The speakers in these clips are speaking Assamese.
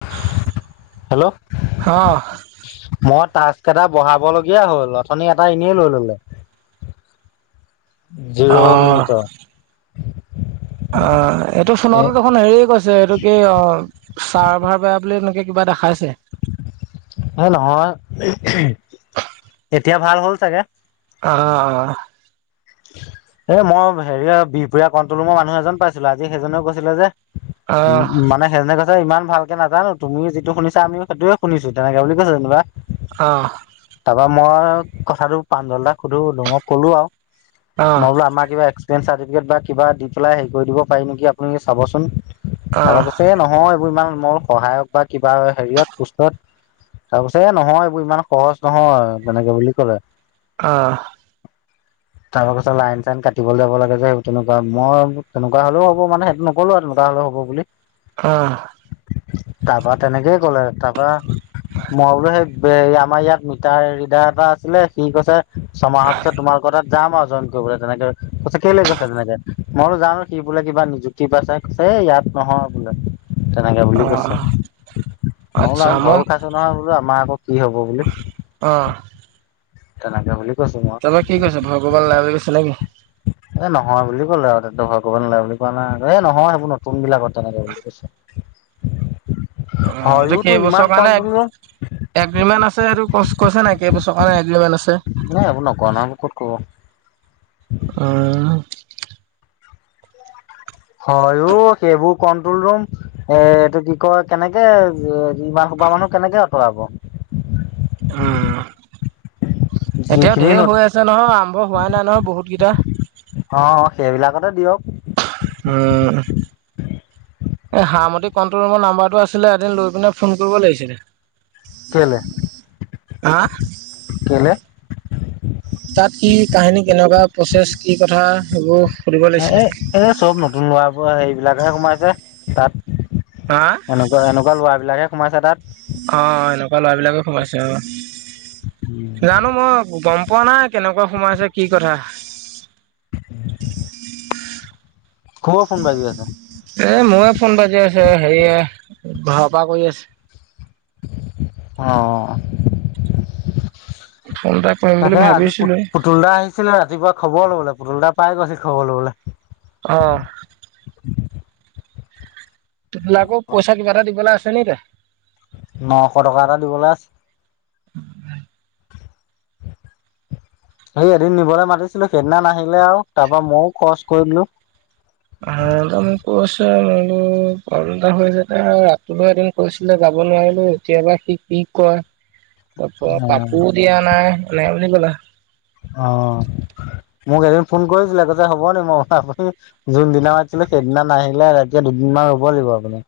[inaudible] হেল্ল', অ', মই তাচ কেইটা বহাব লগীয়া হ'ল অথনি এটা এনেই লৈ ল'লে। জিৰ' অ', মিনিটত। আ, এইটো ফোনটো দেখোন হেৰিয়ে কৈ ছে এইটো কি অ চাৰভাৰ বেয়া বুলি এনেকে কিবা দেখাইছে এ নহয় এতিয়া ভাল হ'ল চাগে অ হা অ এ মই হেৰি বিহপুৰীয়া কণ্টলৰুমৰ মানুহ এজন পাইছিলো আজি সেইজনেও কৈছিলে যে অ', উ মানে সেজনে কৈ ছে ইমান ভালকে নাজানো তুমি যিটো শুনিছা আমি সেইটোয়ে শুনিছো তেনেকে বুলি কৈছে যেনিবা অ তাপা মই কথাটো প্ৰাঞ্জল দাক সুধোলুঙ অ কলো আও মই বোলো আমাৰ কিব এক্সপ্ৰীয়েন চাৰ্টিফেট বা কিবা দি পেলাই হে কৰি দিব পাৰি নেকি আপুনি চাবচোন অ', তাপা কৈছে নহয় এইবোৰ ইমান মই বোলো সহায়ক বা কিবা হেৰিয়ত পুষ্টত তাৰ পিছত এ নহয় এইবোৰ ইমান সহজ নহয় তেনেকে বুলি কলে অঁ তাৰ পিছত লাইন চাইন কাটিব যাব লাগে যে সেই তেনেকুৱা মই তেনেকুৱা হলেও হ'ব মানে সেইটো নো- ক'লো তেনেকুৱা হ'লেও হ'ব বুলি। অঁ তাপা তেনেকেই ক'লে তাপা মই বোলো সেই আমাৰ ইয়াত মিটাৰ ৰিডাৰ এটা আছিলে সি কৈছে ছমাহৰ পিছত তোমাৰ যাম আৰু জইন কৰিবলৈ তেনেকে কৈছে কেলে তেনেকে মই বোলো জানো সি বোলে কিবা নিযু কিবা চাইত ছে ইয়াত নহয় বোলে তেনেকে বুলি অ', কৈছে মই বোলো আচ্ছা আমি মই ভয়ো খাইছো। নহয় বোলো আমাৰ আকৌ হব বুলি। অঁ তেনেকে বুলি কৈছো মই। ঘৰত কি কৈছে ভয় কৰিব নালাগে বুলি কৈছে নেকি এ নহয় বুলি ক'লে আৰু তহঁতে ভয় কৰিব নালাগে বুলি কোৱা নাই এ নহয় সেইবোৰ নতুন বিলাকত। তেনেকে বুলি কৈছে। অঁ হয়ওতো ইমান কেইবছৰ কাৰণে কণ্ট্ৰল ৰুম এগ্ৰিমেণ্ট আছে এইটো কৈছে নাই কেইবছৰ কাৰণে এগ্ৰিমেণ্ট আছে। নাই এইবোৰ নকয় নহয় ক'ত কব। অঁ হয়ো সেইবোৰ কন্ট্ৰল ৰুম এ এইটো কি কয় কেনেকে- ইমান সোপাহ মানুহ কেনেকে আঁতৰাব। উম এতিয়াও যিখিনি ন ধেৰ হৈ আছে নহয়, আৰম্ভ হোৱা নাই নহয় বহুত কেইটা। অঁ অঁ সেইবিলাকতে দিয়ক। উম এ হামতি কন্ট্ৰল ৰুমৰ নাম্বাৰটো আছিলে এদিন লৈ পিনে ফোন কৰিব লাগিছিলে। কেলে হা কেলে। তাত কি কাহিনী কেনেকুৱা প্ৰচেছ কি কথা সেইবোৰ। সুধিব লাগিছিলে। এ এ চব নতুন লৰা হেবিলাকহে সোমাইছে তাত হা এনেকে- সেনেকুৱা ল'ৰা বিলাকে সোমাইছে তাত। অঁ এনেকুৱা ল'ৰাবিলাকে সোমাইছে অঁ। জানো মই গম পোৱা নাই কেনেকুৱা সোমাইছে কি কথা। খুব ফোন বাজি আছে। এ মোয়ে ফোন বাজি আছে হেৰিয়ে ঘৰৰ পৰা কৰি আছে। অঁ ফোন এটা কৰিম বুলি তাকে আজি পোট- ভাবিছিলোৱে। পুতুল দা আহিছিলে ৰাতিপুৱা খবৰ ল'বলৈ পুতুলদা পাই গৈছিল খবৰ ল'বলে। অঁ লাকৌক পইচা কিবা এটা দিবলৈ আছেনি? নশ টকা এটা দিবলৈ আছে। সেই এদিন নিবলৈ মাতিছিলো সেইদিনা নাহিলে আও তাৰ পৰা মইয়ো খৰচ কৰি দিলো। উ [unintelligible] একদম কৈছে মইয়ো প্ৰব্লেম এটা হৈছে, ৰাতিপুৱা এদিন কৈছিলে যাব নোৱাৰিলো। এতিয়াবা সি কি কয়। [inaudible] তাপা কাপোৰ দিয়া নাই সেনেকে বুলি ক'লে। অঁ, মোক এদিন ফোন কৰিছিলে কৈছে যে হ'ব দে মই কথা পাতিম। যোনদিনা মাতিছিলে সেইদিনা নাহিলে এতিয়া দুদিনমান ৰব লাগিব আপুনি।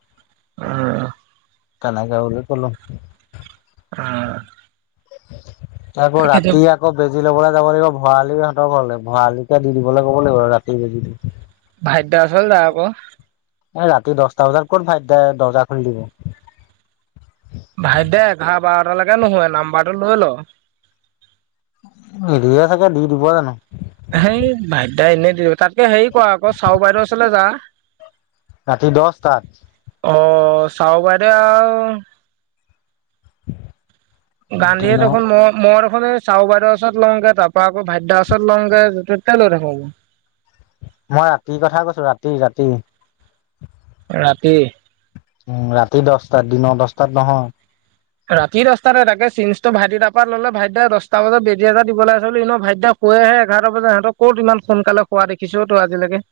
উম। তেনেকে বুলি কলো। উম। আকৌ ৰাতি ইয়াত, আকৌ বেজি লব যাব লাগিব ভৰালিহঁতৰ ঘৰলে, ভৰালিকে দি দিবলৈ ক'ব লাগিব আৰু ৰাতি বেজি দি। ভাইদা ওচলে যা আক। এ ৰাতি দছটা বজাত ক'ত ভাইতদাই দৰ্জা খুলি দিব। ভাইতদাই এঘাৰ বাৰটা লাগে নোশুৱে, নাম্বাৰটো লৈ ল। নিদিয়ে চাগে, দি দিব জানো? সেই ভাইতদা এনেই দি দিব, তাতকে হেৰি কৰা আক চাও বাইদেউ ওচৰলে যা। ৰাতি দছটাত। অ, চাও বাইদেউ আও গান্ধীয়ে দিনৰ দেখোন ম মৰ চাও বাইদেউৰ ওচৰত লওঁগে, তাৰ পৰা আকৌ ভাইতদাৰ ওচৰত লওঁগে, যতে ততে লৈ থাকো। মই ৰাতিৰ কথা কৈছো ৰাতি ৰাতি। ৰাতি? উম ৰাতি দছটাত, দিনৰ দছটাত নহয়। ৰাতি দছটাতে তাকে চিনছটো ভাইটিদা পা ললে ভাইতদাই দছটা বজাত বেজি এটা দিব আছে বুলি এনেও ভাইটিদাক কৈহে, এঘাৰ বজাত সিহঁতক কত ইমান সোনকালে হোৱা দেখিছো তই আজিলৈকে।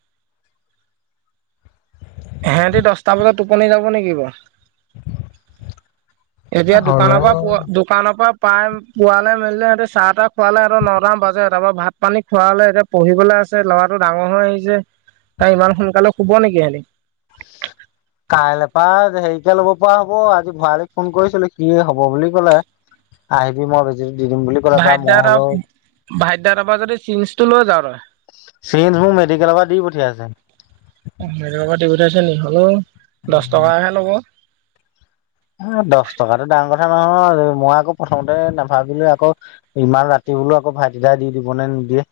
সিহঁতি দশটা বজাত টোপনি যাব নেকি বাও। এতিয়া দোকানৰ পৰা হ'লেও পোৱা দোকানৰ পৰা পাই পোৱালে মেলিলে সিহঁতে চাহ তা খোৱালে সিহঁতৰ নটা মান বাজে, তাৰ পৰা ভাত পানী খোৱা হলে এতিয়া পঢ়িবলৈ আছে ল'ৰাটো ডাঙৰ হৈ আহিছে, তাই ইমান সোনকালে শুব নেকি এহেতি। [inaudible] কাইলৈ পৰা হেৰিকে লব পৰা হব, আজি ভৰালিক ফোন কৰিছিলো সি হব বুলি ক'লে। আহিবি মই বেজ- জি দি দিম বুলি। ক'লে বা ভাইটি দা মই তাওব, হ'লেও ভাইটি দা তা পা যদি চিনছটো লৈ যাওঁ তই চিঞ্জবো মেডিকেলৰ পৰা দি পঠিযাইছে। অ মেটৰ পাতি পঠাইছে নি হ'লোও দছ টকাহে ল'ব। দছ টকাতটো ডাঙৰ কথা নহয় মই আকৌ প্ৰথমতে নাভাবিলো আকৌ ইমান ৰাতি বোলো আকৌ ভাইটিদাই দি দিব নে নিদিয়ে।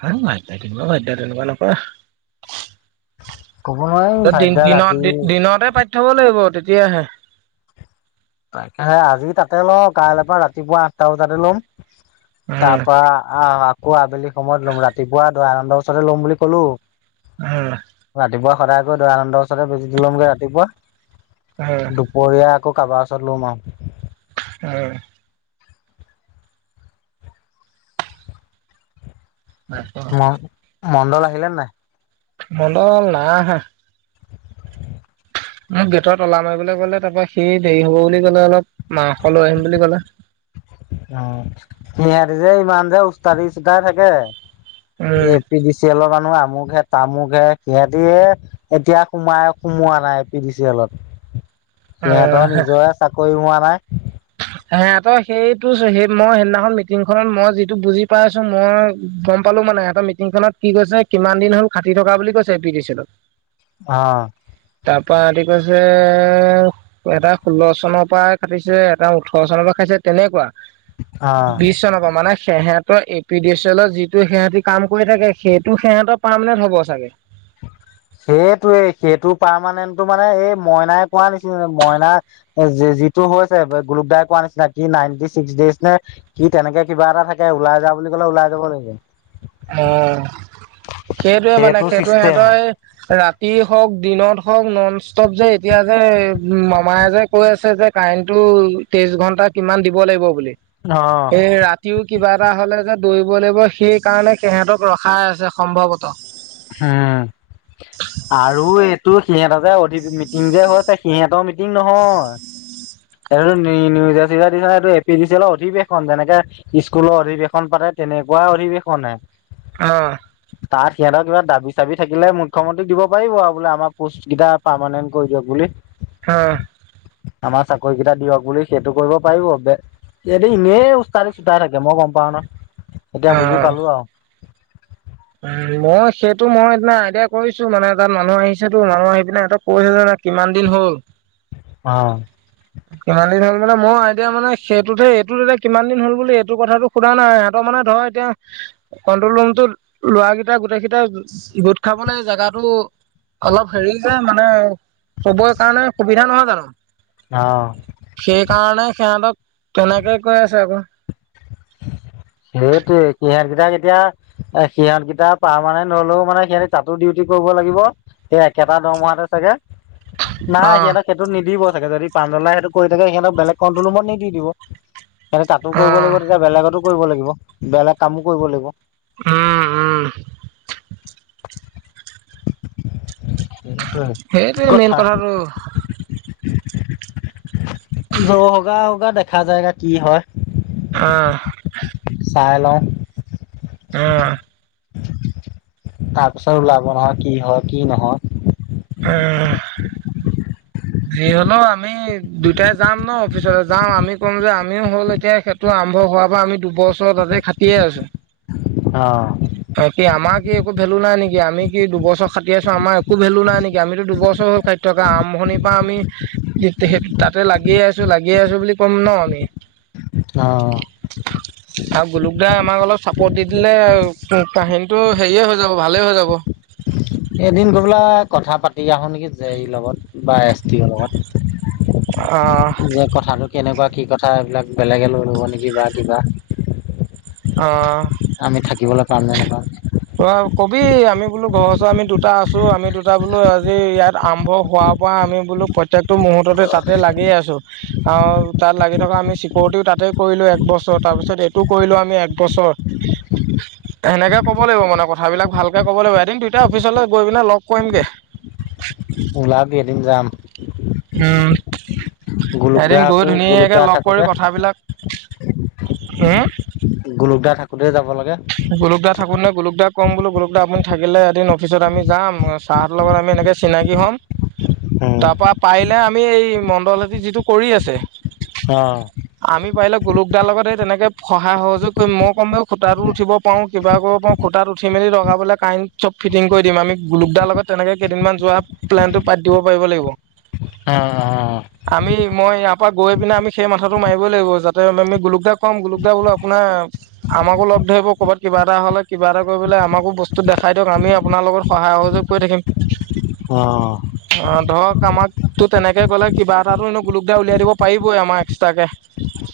হয় নাই ভাইটি দাই দিব ভাইটি দাই তেনেকুৱা নকৰে। ক'ব নোৱাৰিম ত ভাইটিদাই দিনত ৰাতি দিনতে পাতি থব লাগিব, তেতিয়াহে। তাকে, আজি তাতে লও, কাইলৰ পৰা ৰাতিপুৱা আঠটা বজাতে লম। তা উম পা আহ আকৌ আবেলি সময়ত লম, ৰাতিপুৱা দয়ানন্দ ওচৰতে লম বুলি ক'লো। আহ। ৰাতিপুৱা সদায় গৈ দয়ানন্দৰ ওচৰতে বেজিটো লমগে ৰাতিপুৱা, উম দুপ- পৰীয়া আকৌ কাৰবাৰ ওচৰত লম আও। হয়। উম মন মণ্ডল আহিলে নাই? মন্দল নাই অহা। মই গেটত তলা মাৰিবলৈ ক'লে তাৰপৰা সি দেৰি হ'ব বুলি ক'লে অলপ মাংস লৈ আহিম বুলি ক'লে। অ হিহাতি যে ইমান যে ওস্তাদি সুদাই থাকে A um P D C চিয়েলৰ মানুহ আমুক হে তামুক হে সিহঁতিয়ে, এতিয়া সোমাই সোমোৱা নাই এ পি ডি চি এলত। অ সিহঁতৰ নিজৰে চাকৰি হোৱা নাই। হে তই সেইটো সেই মই সেইদিনাখন মিটিংখনত মই যিটো বুজি পাইছো মই গম পালো মানে এটা মিটিং খনত কি কৈছে কিমান দিন হল খাটি থকা বুলি কৈছে এ পি দি চি এলত। অ। তাৰ পা সিহঁতি কৈছে এ এটা ষোল্ল চনৰ পৰাই খাতিছে। এটা ওঠৰ চনৰ পৰা খাটিছে তেনেকুৱা অ বিশ চনৰ পৰা মানে হিহতৰ এ পি ডি চি এলৰ যিটো সিহঁতি কাম কৰি থাকে সেইটো সিহঁতৰ পাৰমানেণ্ট হ'ব চাগে, সেইটোৱে সেইটো পাৰমানেণ্টটো মানে এই মইনাই কোৱা নিচিনা মইনাৰ, যি যিটো হৈছে গুলুকদায় কোৱা নিচিনাই কি নাইনটি ছিক্স ডেইজ নে, কি তেনেকে কিবা এটা থাকে ওলাই যা বুলি ক'লে ওলাই যাব লাগিব, অ সেইটোৱে মানে সেইটো সিহঁতৰ, এ ৰাতি হওক দিনত হওক নন ষ্টপ যে এতিয়া যে মামায় যে কৈ আছে যে কাৰেণ্টটো তেইশ ঘন্টা কিমান দিব লাগিব বুলি। অ' এ ৰাতিও কিবা এটা হলে যে দৌৰিব লাগিব সেই কাৰণে সিহঁতক ৰখাই আছে সম্ভৱত। উম আৰু এইটো সিহঁত যে অধি মিটিং যে হৈছে সিহেত মিট- টিঙ নহয় এইটো নি নিউজে চিউজে দিছে এ পি ডি চি এলৰ অধিৱেশন যেনেকে, স্কুলৰ অধিৱেশন পাতে তেনেকুৱা অধিৱেশন হে, এনেই তাত সিহঁতৰ কিবা দাবী চাবি থাকিলে মুখ্যমন্ত্ৰীক দিব পাৰিব আৰু বোলে আমাৰ পষ্ট কেইটা পাৰ্মমানেণ্ট কৰি দিয়ক বুলি, হয় আমাৰ চাকৰি কেইটা দিয়ক বুলি সেইটো কৰিব পাৰিব বে সিহঁতি ইনেই ওস্তাদি চোতাই থাকে মই গম পাও ন এতিয়া বুজি পালো আৰু, উ মই সেইটো মই সেদিনা আইডিয়া কৰিছো মানে তাত মানুহ আহিছেতো মানুহ আহি পিনে সিহঁতক কৈছে যে কিমান দিন হ'ল, অ কিমান দিন হল মানে মই আইদিয়া মানে সেইটোতহে এইটোত তেতিয়া কিমান দিন হল বুলি এইটো কথাটো সোধা নাই সিহঁতৰ মানে ধৰ, এতিয়া কন্ট্ৰল ৰুমটোৰ, লৰাকেইটা গোটেইকেইটা গোট খাবলে জেগাটো, অলপ হেৰি যে মানে হবৈ কাৰণে সুবিধা নহয় জানো? অ সেইকাৰণে সিহঁতক তেনেকে কৈ আছে আকৌ সেইটোৱে সিহত কেইটাক এতিয়া এ সিহঁতকেইটা পাৰমানেণ্ট হলেও মানে সিহঁতে তাতো ডিউটি কৰিব লাগিব সেই একেটা দৰমহাতে চাগে অ নাই সিহঁতক সে টো নিদিব চাগে যদি প্ৰাঞ্জল দাই সেইটো কৰি থাকে সিহঁক বেলেগ কণ্ট্ৰল ৰুমত নি দি দিব, এ তাতো অ কৰিব লাগিব তেতিয়া বেলেগতো কৰিব লাগিব বেলেগ কামো কৰিব লাগিব, উম উম সেইটোৱে সেইটোৱে মেইন কথা, কথাটো জৌ হৌগা হৌগা দেখা যায়েগা কি হয়, অঁ চাই লও উম তাৰপিছত ওলাব নহয় কি হয় কি নহয় উম যি হলেও আমি দুইটাই যাম ন অফিচলে যাম আমি ক'ম যে আমিও হ'ল এতিয়া খেত টো আৰম্ভ হোৱাৰ পৰা আমি দুবছৰ তাতে খাটিয়ে আছো অ কি আমাৰ কি একো ভেলু নাই নিকি আমি কি দুবছৰ খাতি আছো আমাৰ একো ভেলু নাই নিকি আমিতো দুবছৰ হ ঠাইত থকা আৰম্ভণি বা আমি সেই তাতে লাগিয়ে আছো লাগিয়ে আছো বুলি ক'ম ন আমি অ আৰু গোলুক দাই আমাক অলপ চাপৰ্ট দি দিলে আউ কাহিনীটো হেৰিয়ে হৈ যাব ভালে হৈ যাব এদিন গৈ পেলাই কথা পাতি আহো নেকি জে ই লগত বা এছ টি লগত অ যে কথাটো কেনেকুৱা কি কথা এইবিলাক বেলেগে লৈ ল'ব নেকি বা কিবা অ আমি থাকিবলৈ পাম নে নেপাম? ত কবি আমি বোলো ঘৰৰ ওচৰত আমি দুটা আছো আমি দুটা বোলো আজি ইয়াত আৰম্ভ হোৱা পৰা আমি বোলো প্ৰত্যেকটো মুহৰ্ততে তাতে লাগিয়েই আছো আৰু তাত লাগি থকা আমি চিকৰটিও তাতেই কৰিলো একবছৰ তাৰ পিছত এইটো কৰিলো আমি একবছৰ [unintelligible] সেনেকে ক'ব লাগিব মানে কথাবিলাক ভালকে ক'ব লাগিব এদিন দুইতাই অফিচলৈ গৈ পিনে লগ কৰিমগে ওলাবি এদিন যাম উম গোলোক দা এদিন গৈ আকৌ গোলোক ধুনীয়াকৈ দা লগ থাকোতে কৰি কথাবিলাক হু গুলুকদা থাকোতে যাব লাগে। গুলোক দা থাকোতে ন গুলোক দাক কম বোলো গুলোক দা আপুনি থাকিলে এদিন অফিচত আমি যাম। তাহাঁত লগত আমি এনেক চিনাকি হ'ম [inaudible] তাৰ পৰা পাৰিলে আমি এই মণ্ডল হেতি যিটো কৰি আছে অ আমি পাৰিলে গুলোক দাৰ লগত এই তেনেকে সহায় সহযোগ কৰিম মই কম ব খুতাটো, উঠিব পাৰোঁ কিবা কৰিব পাৰোঁ খুটাত উঠি মেলি লগাবলৈ কাৰেণ্ট চব ফিটিং কৰি দিম আমি গুলোকদাৰ লগত, তেনেকে কেইদিনমান যোৱা প্লেনটো পাতি দিব পাৰিব লাগিব। অ অ অ আমি মই ইয়াৰ পৰা গৈ পিনে আমি সেই মাথাটো মাৰিবই লাগিব যাতে আমি গুলোকদাক কাম গুলোকদা বোলো আপোনাৰ, আমাকো লগ ধৰি ক'বাত কিবা এ হ'লে কিবা এটা কৰি পেল আমাকো বস্তু দেখাই দিয়ক আমি আপোনাৰ লগত সহায় সহযোগ কৰি থাকিম। [inaudible] অঁ অ ধৰক আমাক তো তেনেকে ক'লে কিবা এটাতো এনো গুলোকদাই উলিয়াই দিব পাৰিবই আমাক এক্সট্ৰাকে।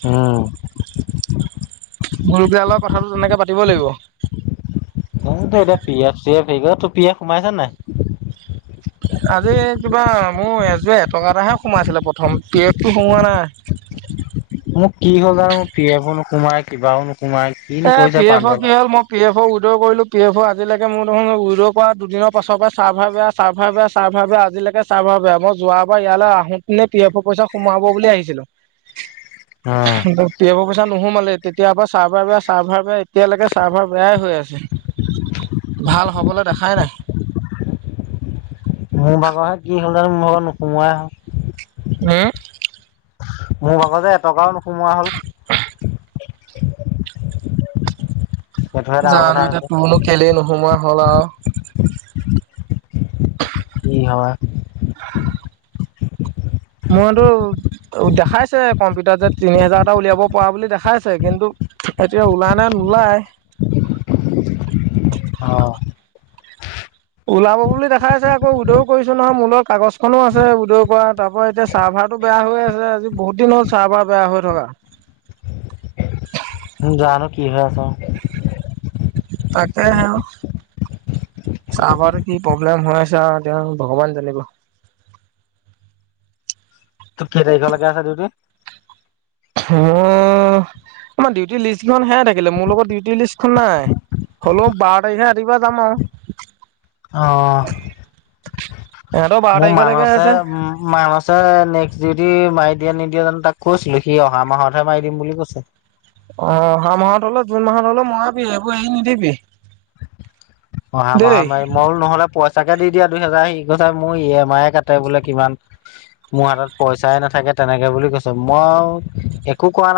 উম্। গুলোক দাৰ লগত কথাটো তেনেকে পাতিব লাগিব। মই তো এতিয়া পি এফ চি এফ হেৰি তোৰ পি এফ হোমাইছে নাই? আজি কিবা মোৰ আজি এটকাটাহে সোমাইছিলে প্ৰথম পি এফটো সোমোৱা নাই। মোক কি হ'ল আৰু মোৰ পি এফো নোকোমাই কিবাও নোসোমাই কিনো এ কৰিছে পি এফৰ পাঞ্জলে কি হ'ল মোৰ পি এফ অ উইড'ল কৰিলোঁ পি এফ' আজিলৈকে মোৰ দেখোন উইড'ল কৰা দুদিনৰ পাছৰ পৰাই চাৰ্ভাৰ বেয়া [unintelligible] চাৰ্ভাৰ বেয়া চাৰ্ভাৰ বেয়া আজিলৈকে চাৰ্ভাৰ বেয়া মই যোৱাবাৰ ইয়ালৈ আহো পিনে পি এফৰ পইচা সোমাব বুলি আহিছিলো। অ পি এফ পইচা নোহোমালে তেতিয়াৰ পৰা চাৰ্ভাৰ বেয়া চাৰ্ভাৰ বেয়া এতিয়ালৈকে চাৰ্ভাৰ বেয়াই হৈ আছে, ভাল হবলে দেখাই নাই। মোৰ ভাগৰহে কি হ'ল জানো? মোৰ ভাগৰ নোসোমোৱাই হ'ল। হো মোৰ ভাগৰ যে এটকাও নোসোমোৱা হ'ল। [unintelligible] সেইটোহে ডাঙৰ কথা জানো এতিয়া হৈছে তোৰনো কেলেই নোসোমোৱা হ'ল আও। কি হয়? মোৰটো দেখাইছে কম্পিউটাৰ যে তিনি হাজাৰ এটা উলিয়াব পৰা বুলি দেখাইছে, কিন্তু এতিয়া ওলাই নে নোলাই? অ ওলাব বুলি দেখাইছে আকৌ উদ্যও কৰিছোঁ নহয় মোৰ লগত কাগজ খনো আছে উদ্যও কৰা তাৰ পৰা এতিয়া চাৰ্ভাৰ টো বেয়া হৈ আছে, আজি বহুত দিন হল চাৰ্ভাৰ বেয়া হৈ থকা। উ জানো কি হৈ আছে। তাকে হে অ। চাৰ্ভাৰটো কি প্ৰব্লেম হৈ আছে আও এতিয়া ভগৱানে জানিব। তোৰ কি তাৰিখলেকে আছে ডিউটি? মই, আমাৰ ডিউটি লিষ্টখন সেয়াই থাকিলে মোৰ লগত ডিউটি লিষ্টখন নাই। হ'লো বাৰ তাৰিখে ৰাতিপুৱা যাম আও। অ ইহঁতৰ বাৰ মোৰ তাৰিখলৈকে মানছে আছে মান নেক্সট ডিউটি মাৰি দিয়ে নিদিয়ে জানো তাক কৈছিলো, সি অহা মাহতহে মাৰি দিম বুলি কৈছে। অ অহা মাহত হ'লেও জুন মাহত হলে মৰাবি এইবোৰ এৰি নিদিবি। অহা দেই মাহত মাৰিম, মই বোলো নহ'লে পই তাকে দি দিয়া দুহেজাৰ সি কৈছে মোৰ ই এম আইয় কাটে বোলে কিমান। মোৰ হাতত পইচাই নাথাকে তেনেকে বুলি কৈছে মই একো কোৱা নাই।